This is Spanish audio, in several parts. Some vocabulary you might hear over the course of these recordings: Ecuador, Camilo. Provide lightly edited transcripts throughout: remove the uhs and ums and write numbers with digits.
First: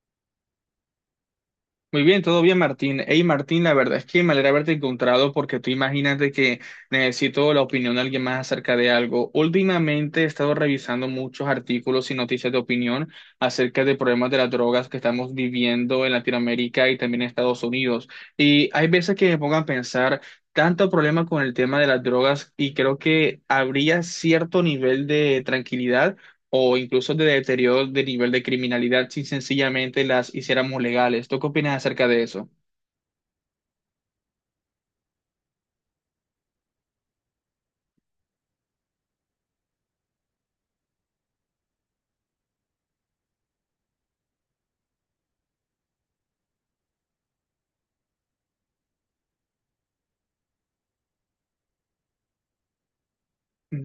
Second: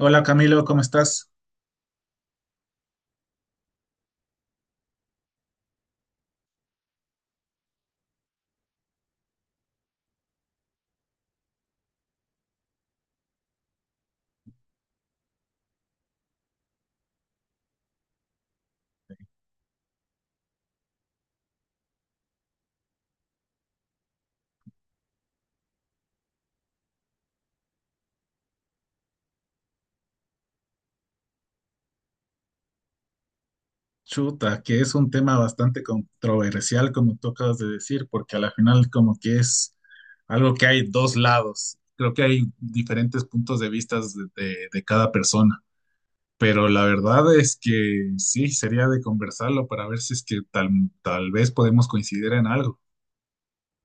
Hola Camilo, ¿cómo estás? Muy bien, todo bien, Martín. Hey, Martín, la verdad es que me alegra haberte encontrado porque tú imagínate que necesito la opinión de alguien más acerca de algo. Últimamente he estado revisando muchos artículos y noticias de opinión acerca de problemas de las drogas que estamos viviendo en Latinoamérica y también en Estados Unidos. Y hay veces que me pongo a pensar tanto problema con el tema de las drogas y creo que habría cierto nivel de tranquilidad o incluso de deterioro de nivel de criminalidad si sencillamente las hiciéramos legales. ¿Tú qué opinas acerca de eso? Chuta, que es un tema bastante controversial, como tú acabas de decir, porque a la final como que es algo que hay dos lados. Creo que hay diferentes puntos de vistas de cada persona, pero la verdad es que sí, sería de conversarlo para ver si es que tal vez podemos coincidir en algo. Mm.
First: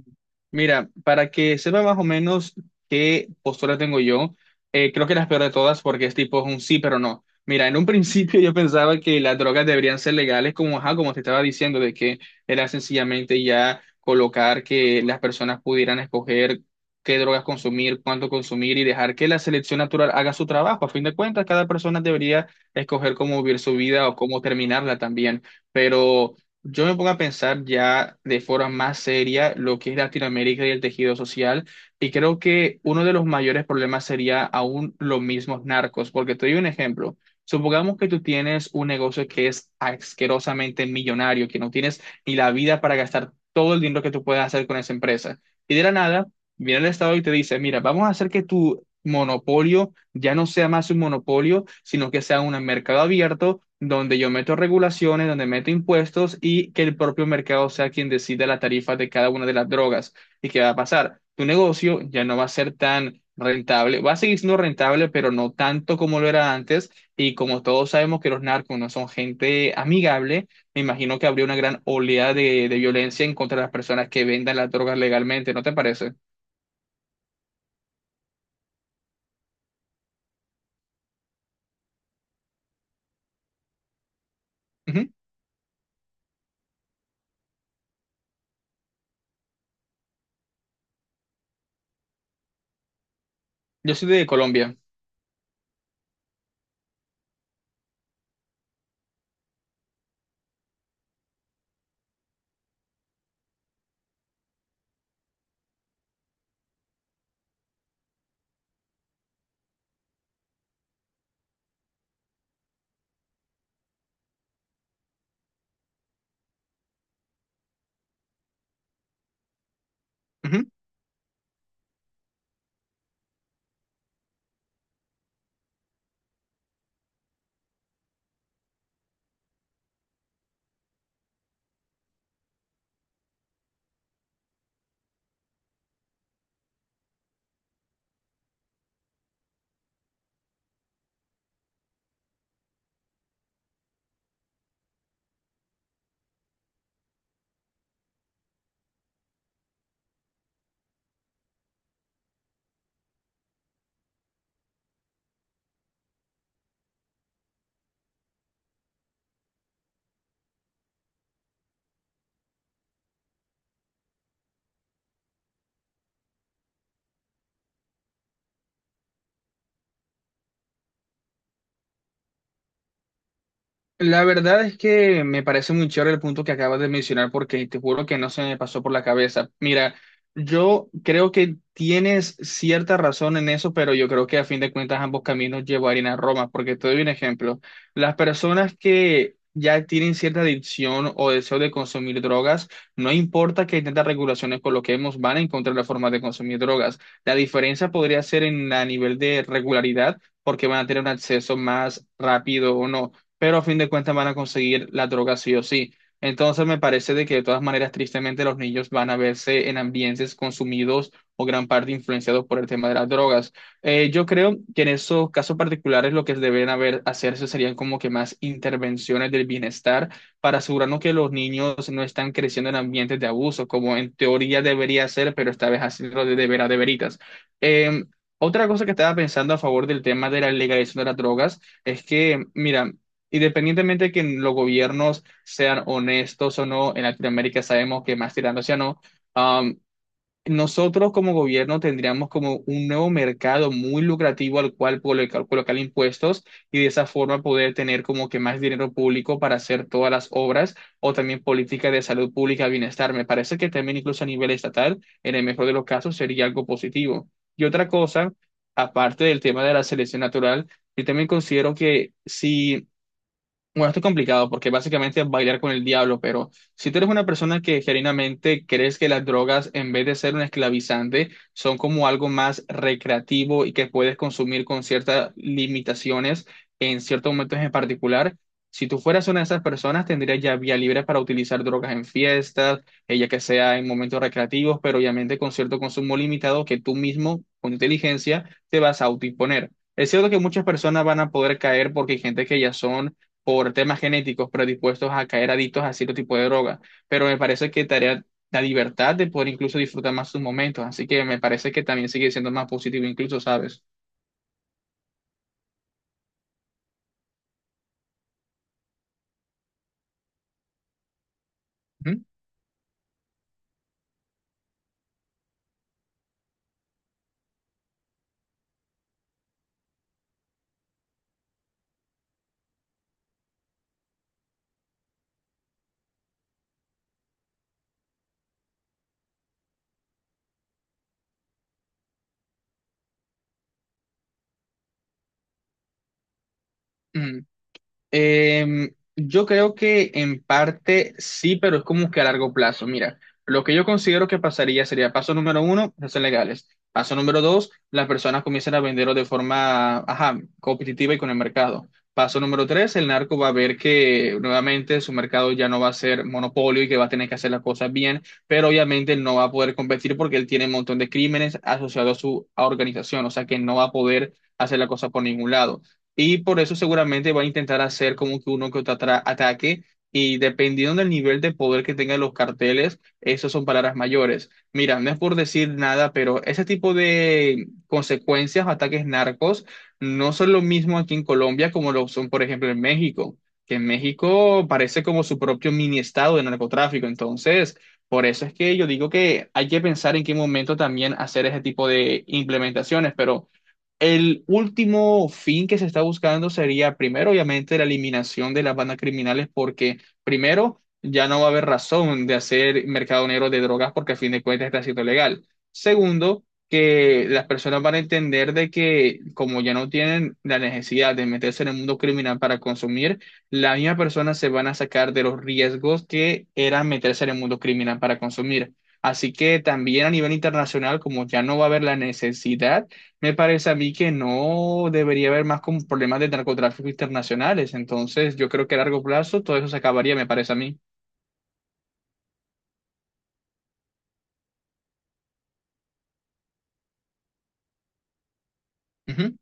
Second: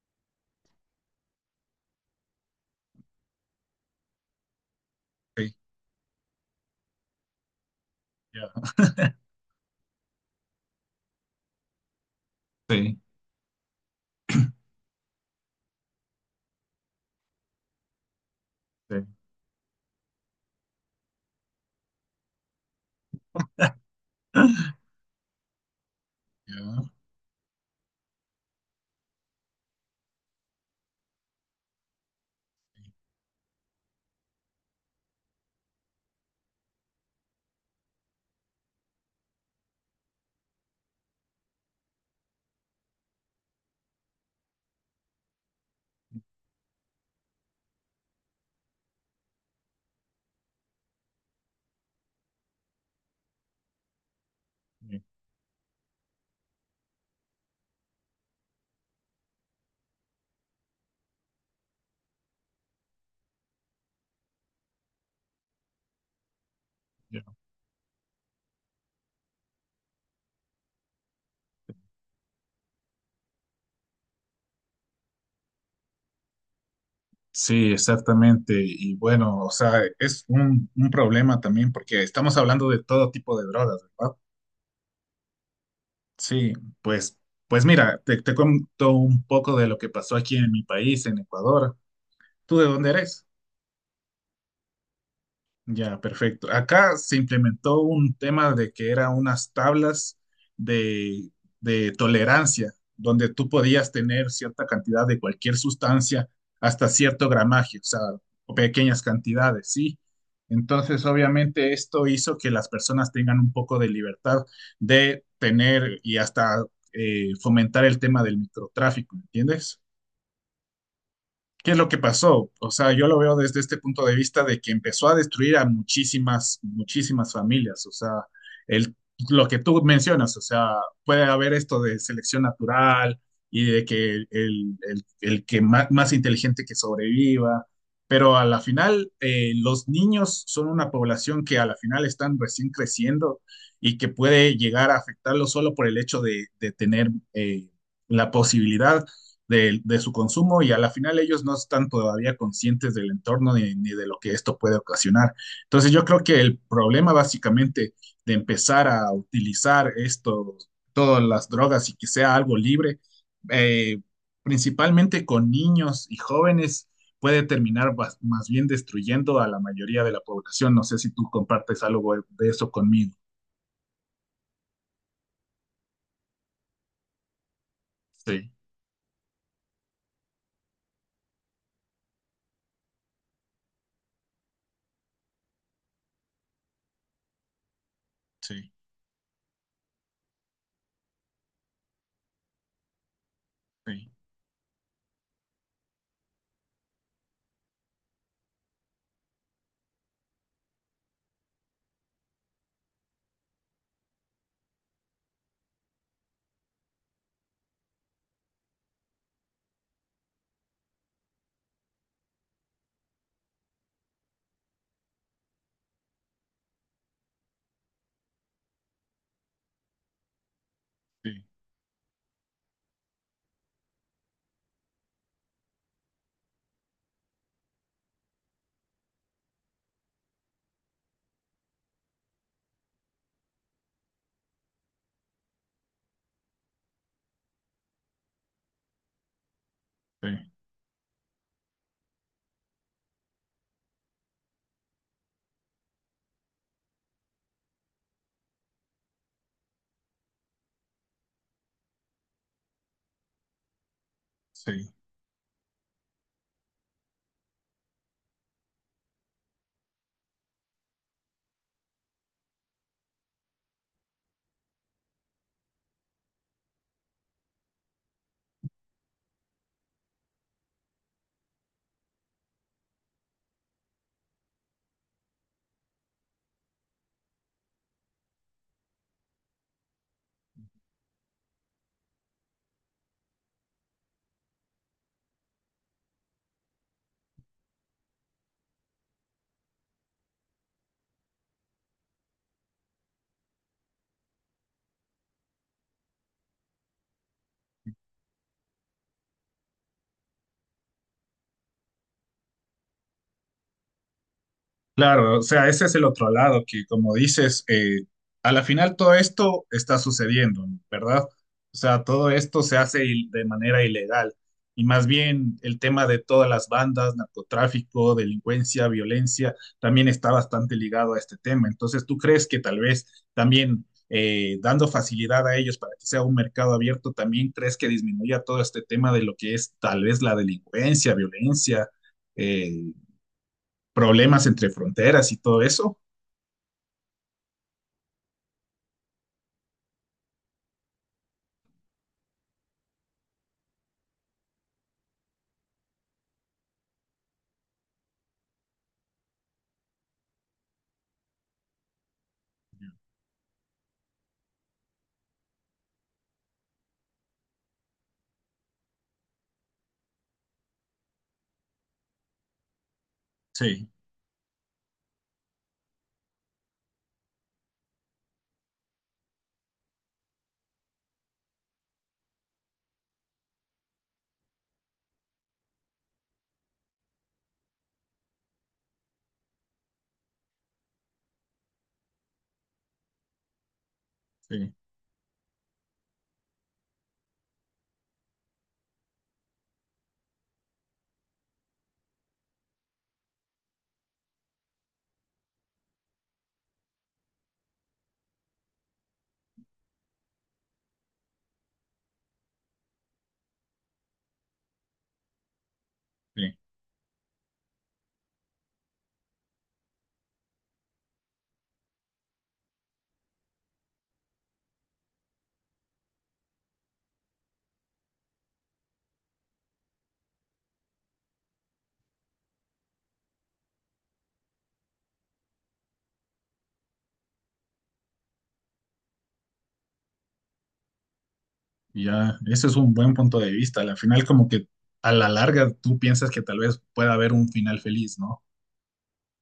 Mira, para que sepa más o menos qué postura tengo yo, creo que la peor Ok, de todas porque es tipo un sí, pero no. Mira, en un principio ya, yo pensaba que las drogas deberían ser legales, como, ajá, como te estaba diciendo, de que era sí, sencillamente ya colocar que las personas pudieran escoger qué drogas consumir, cuánto consumir y sí, dejar que la selección natural haga su trabajo. A fin de cuentas, cada persona debería escoger cómo vivir su vida o cómo terminarla también. Pero yo ya, me pongo a pensar ya de forma más seria lo que es Latinoamérica y el tejido social, y creo que uno de los mayores problemas sería aún los mismos narcos, porque te doy un ejemplo. Supongamos que tú tienes un negocio que es asquerosamente millonario, que no tienes ni la vida para gastar todo el dinero que tú puedes hacer con esa empresa. Y de la nada, viene el Estado y te dice, mira, vamos a hacer que tu monopolio ya no sea más un monopolio, sino que sea un mercado abierto donde yo meto regulaciones, donde meto impuestos y que el propio mercado sea quien decida la tarifa de cada una de las drogas. ¿Y qué va a pasar? Tu negocio ya no va a ser tan rentable, va a seguir siendo rentable, pero no tanto como lo era antes. Y como todos sabemos que los narcos no son gente amigable, me imagino que habría una gran oleada de, violencia en contra de las personas que vendan las drogas legalmente, ¿no te parece? sí, exactamente. Y bueno, o sea, es un problema también porque estamos hablando de todo tipo de drogas, ¿verdad? Ujú. Sí, pues, pues mira, te cuento un poco de lo que pasó aquí en mi país, en Ecuador. ¿Tú de dónde eres? Yo soy de Colombia. Ya, perfecto. Acá se implementó un tema de que eran unas tablas de, de tolerancia, donde tú podías tener cierta cantidad de cualquier sustancia hasta cierto gramaje, o sea, o pequeñas cantidades, ¿sí? Entonces, obviamente, esto hizo que las personas tengan un poco de libertad de tener y hasta fomentar el tema del microtráfico, ¿entiendes? Ujú. ¿Qué es lo que pasó? O sea, yo lo veo desde este punto de vista de que empezó a destruir a muchísimas, muchísimas familias. O sea, el, lo que tú mencionas, o sea, puede haber esto de selección natural y de que el que más inteligente que sobreviva, pero a la final los niños son una población que a la final están recién creciendo y que puede llegar a afectarlo solo por el hecho de tener la posibilidad su consumo y a la final ellos no están todavía conscientes del entorno ni, ni, de lo que esto puede ocasionar. Entonces yo creo que el problema básicamente de empezar a utilizar esto, todas las drogas y que sea algo libre, eh, principalmente con niños y jóvenes, puede terminar más bien destruyendo a la mayoría de la población. No sé si tú compartes algo de eso conmigo. La verdad es que me parece muy chévere el punto que acabas de mencionar porque te juro que no se Sí, me pasó por la cabeza. Mira, yo creo que tienes cierta razón en eso, pero yo creo que a fin de cuentas ambos caminos llevarían a Roma, porque te doy un ejemplo. Las sí, personas que ya tienen cierta adicción o deseo de consumir drogas, no importa que tantas sí, regulaciones coloquemos, van a encontrar la forma de consumir drogas. La diferencia podría ser en a nivel de regularidad, porque van a tener un acceso más rápido o no, pero a fin de cuentas van a conseguir la droga sí o sí. Entonces me parece de que de todas maneras, tristemente, los niños van a verse en ambientes consumidos o gran parte influenciados por el tema de las drogas. Yo creo que en esos casos particulares lo que deben haber, hacerse serían como que más intervenciones del bienestar para asegurarnos que sí, los niños no están creciendo en ambientes de abuso, como en teoría debería ser, pero esta vez hacerlo de, veras, de veritas. Em, otra cosa que estaba pensando a favor del tema de la legalización de las drogas es que, mira, independientemente de que los gobiernos sean honestos o no, en Latinoamérica sabemos que más tirando hacia no, am, sí. nosotros como gobierno tendríamos como un nuevo mercado muy lucrativo al cual colocar impuestos y de esa forma poder tener como que más dinero público para hacer todas las obras o también políticas de salud pública, bienestar. Me parece que también incluso a nivel Sí. estatal, en el mejor de los casos, sería algo positivo. Y otra cosa, aparte del tema de la selección natural, yo también considero que si bueno, esto es complicado porque básicamente es bailar con el diablo, pero si tú eres una persona que genuinamente crees que las drogas, en vez de ser un esclavizante, son como algo más recreativo y que puedes consumir con ciertas limitaciones en ciertos momentos en particular, si tú fueras una de esas personas, tendrías ya vía libre para utilizar drogas en fiestas, ella que sea en momentos recreativos, pero obviamente con cierto consumo limitado que tú mismo, con inteligencia, te vas a autoimponer. Es cierto que muchas personas van a poder caer porque hay gente que ya son por temas genéticos predispuestos a caer adictos a cierto tipo de droga, pero me parece que tarea la libertad de poder incluso disfrutar más sus momentos, así que me parece que también sigue siendo más positivo incluso, ¿sabes? Claro, o sea, ese es el otro lado que, como dices, a la final todo esto está sucediendo, ¿verdad? O sea, Ujú. todo esto de manera ilegal. Y más bien el tema de todas las bandas, narcotráfico, delincuencia, violencia, también está bastante ligado a este tema. Entonces, ¿tú crees que tal vez también dando facilidad a ellos para que sea un mercado abierto, también crees que disminuya todo este tema de lo que es tal vez la delincuencia, violencia? eh, problemas entre fronteras y todo eso. Ujú. Yo creo que en parte sí, pero es como que a largo plazo. Mira, lo que yo considero que pasaría sería paso número uno, hacer legales. Paso número dos, las personas comienzan a venderlo de forma, ajá, competitiva y con el mercado. Paso número tres, el narco va a ver que nuevamente su mercado ya no va a ser monopolio y que va a tener que hacer las cosas bien, pero obviamente él no va a poder competir porque él tiene un montón de crímenes asociados a su organización, o sea que no va Sí, a poder hacer la cosa por ningún lado. Y por eso seguramente va a intentar hacer como que uno que otro ataque. Y dependiendo del nivel de poder que tengan los carteles, esas son palabras mayores. Mira, no es por decir nada, pero ese tipo de consecuencias, ataques narcos, no son lo mismo aquí en Colombia como lo son, por ejemplo, en México, que en México sí, parece como su propio mini estado de narcotráfico. Entonces, por eso es que yo digo que hay que pensar en qué momento también hacer ese tipo de implementaciones, pero... El último fin que se está buscando sería, primero, obviamente, la eliminación de las bandas criminales, porque primero, ya no va a haber razón de hacer mercado negro de drogas porque a fin de cuentas está siendo legal. Segundo, sí. que las personas van a entender de que como ya no tienen la necesidad de meterse en el mundo criminal para consumir, las mismas personas se van a sacar de los riesgos que era meterse en el mundo criminal para consumir. Así que también a nivel internacional, como ya no va a haber la necesidad, me parece a mí que no debería haber más como problemas de narcotráfico internacionales. Entonces, yo creo que a largo plazo todo eso se acabaría, me parece a mí. Y ya, ese es un buen punto de vista. Al final, como que a la larga tú piensas que tal vez pueda haber un final feliz, ¿no? Ujú.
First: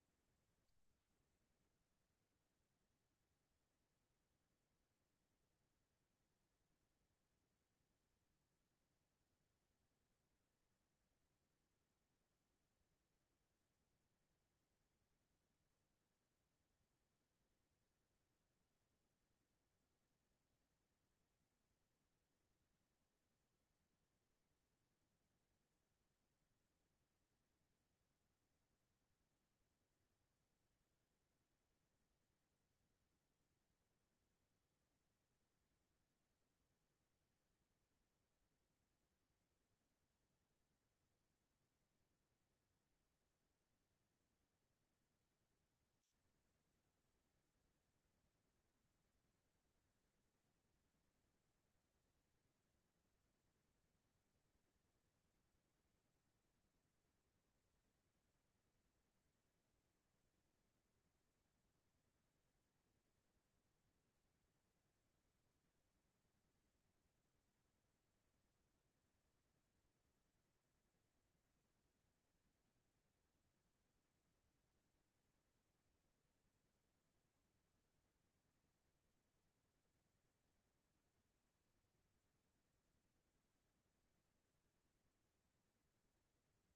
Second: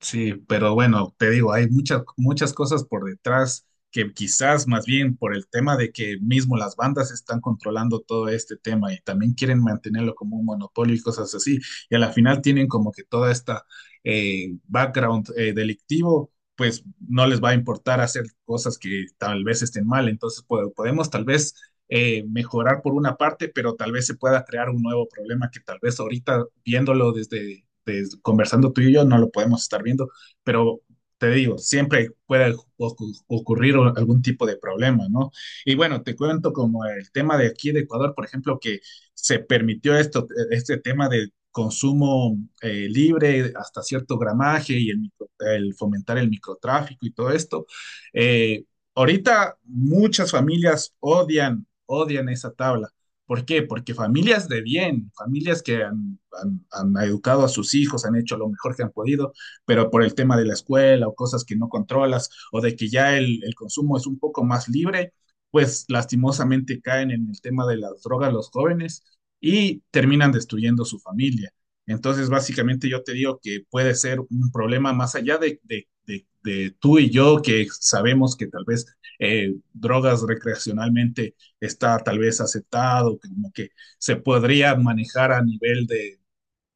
Sí, pero bueno, te digo, hay muchas, muchas cosas por detrás que quizás más bien por el tema de que mismo las bandas están controlando todo este tema y también quieren mantenerlo como un monopolio y cosas así. Y a la final tienen como que toda esta background delictivo, pues no les va a importar hacer cosas que tal vez estén mal. Entonces podemos tal vez mejorar por una parte, pero tal vez se pueda crear un nuevo problema que tal vez ahorita viéndolo desde pues, conversando tú y yo, no lo podemos estar viendo, pero te digo, siempre puede ocurrir algún tipo de problema, ¿no? Y bueno, te cuento como el tema de aquí de Ecuador, por ejemplo, que se permitió esto, este tema de consumo libre hasta cierto gramaje y fomentar el microtráfico y todo esto. Eh, ahorita muchas familias odian, odian esa tabla. ¿Por qué? Porque familias de bien, familias que han educado a sus hijos, han hecho lo mejor que han podido, pero por el tema de la escuela o cosas que no controlas o de que ya el consumo es un poco más libre, pues lastimosamente caen en el tema de las drogas los jóvenes y terminan destruyendo su familia. Entonces, básicamente yo te digo que puede ser un problema más allá de tú y yo que sabemos que tal vez drogas recreacionalmente está tal vez aceptado, que como que se podría manejar a nivel de,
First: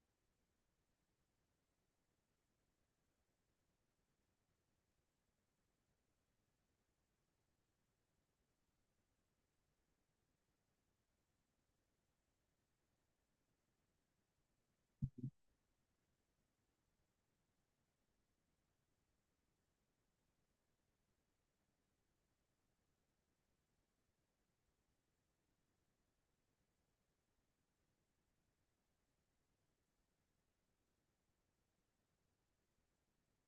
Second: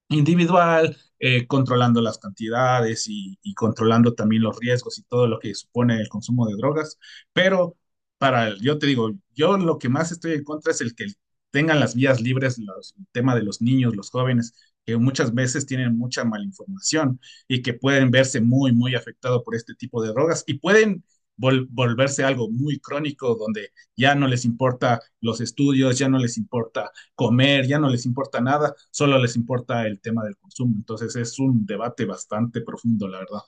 individual, controlando las cantidades y controlando también los riesgos y todo lo que supone el consumo de drogas. Pero para, yo te digo, yo lo que más estoy en contra es el que tengan las vías libres, el tema de los niños, los jóvenes, que muchas veces tienen mucha malinformación y que pueden verse muy, muy afectados por este tipo de drogas y pueden volverse algo muy crónico donde ya no les importa los estudios, ya no les importa comer, ya no les importa nada, solo les importa el tema del consumo. Entonces es un debate bastante profundo, la verdad.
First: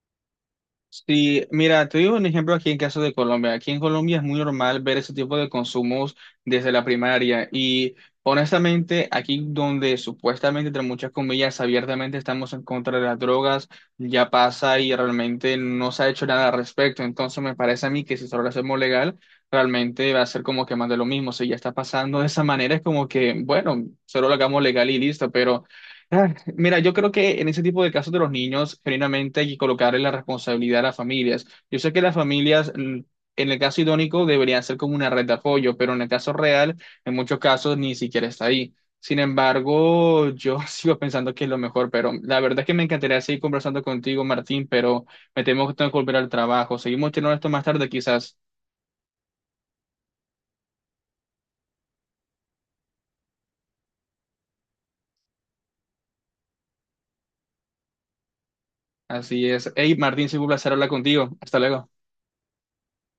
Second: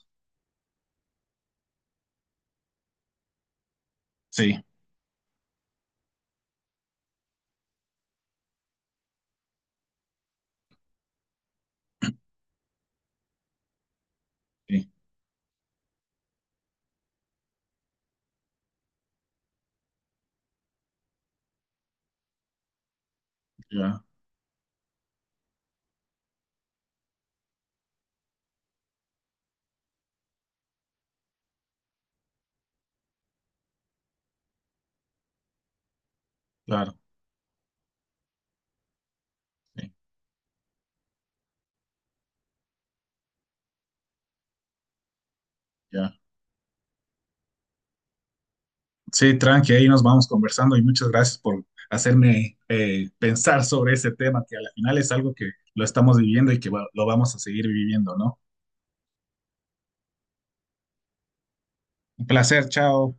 Sí, mira, te digo un ejemplo aquí en caso de Colombia. Aquí en Colombia es muy Sí, normal ver ese tipo de consumos desde la primaria y honestamente aquí donde supuestamente, entre muchas comillas, abiertamente estamos en contra de las drogas, ya pasa sí, y realmente no se ha hecho nada al respecto. Entonces me parece a mí que si solo lo hacemos legal, realmente va a ser como que más de lo mismo. Si ya está pasando de esa manera, es como que, bueno, ya, solo lo hagamos legal y listo, pero... Ah, mira, yo creo que en ese tipo de casos de los niños, genuinamente hay que colocarle la responsabilidad a las familias. Yo sé que las familias, en el caso idónico, deberían ser como una red de apoyo, pero en el caso real, claro, en muchos casos, ni siquiera está ahí. Sin sí, embargo, yo sigo pensando que es lo mejor, pero la verdad es que me encantaría seguir conversando contigo, Martín, pero me temo que tengo que volver ya. al trabajo. Seguimos teniendo esto más tarde, quizás. Sí, tranqui, ahí nos vamos conversando y muchas gracias por hacerme pensar sobre ese tema, que al final es algo que lo estamos viviendo y que lo vamos a seguir viviendo, ¿no? Así es. Hey, Martín, sido un placer hablar contigo. Hasta luego. Un placer, chao.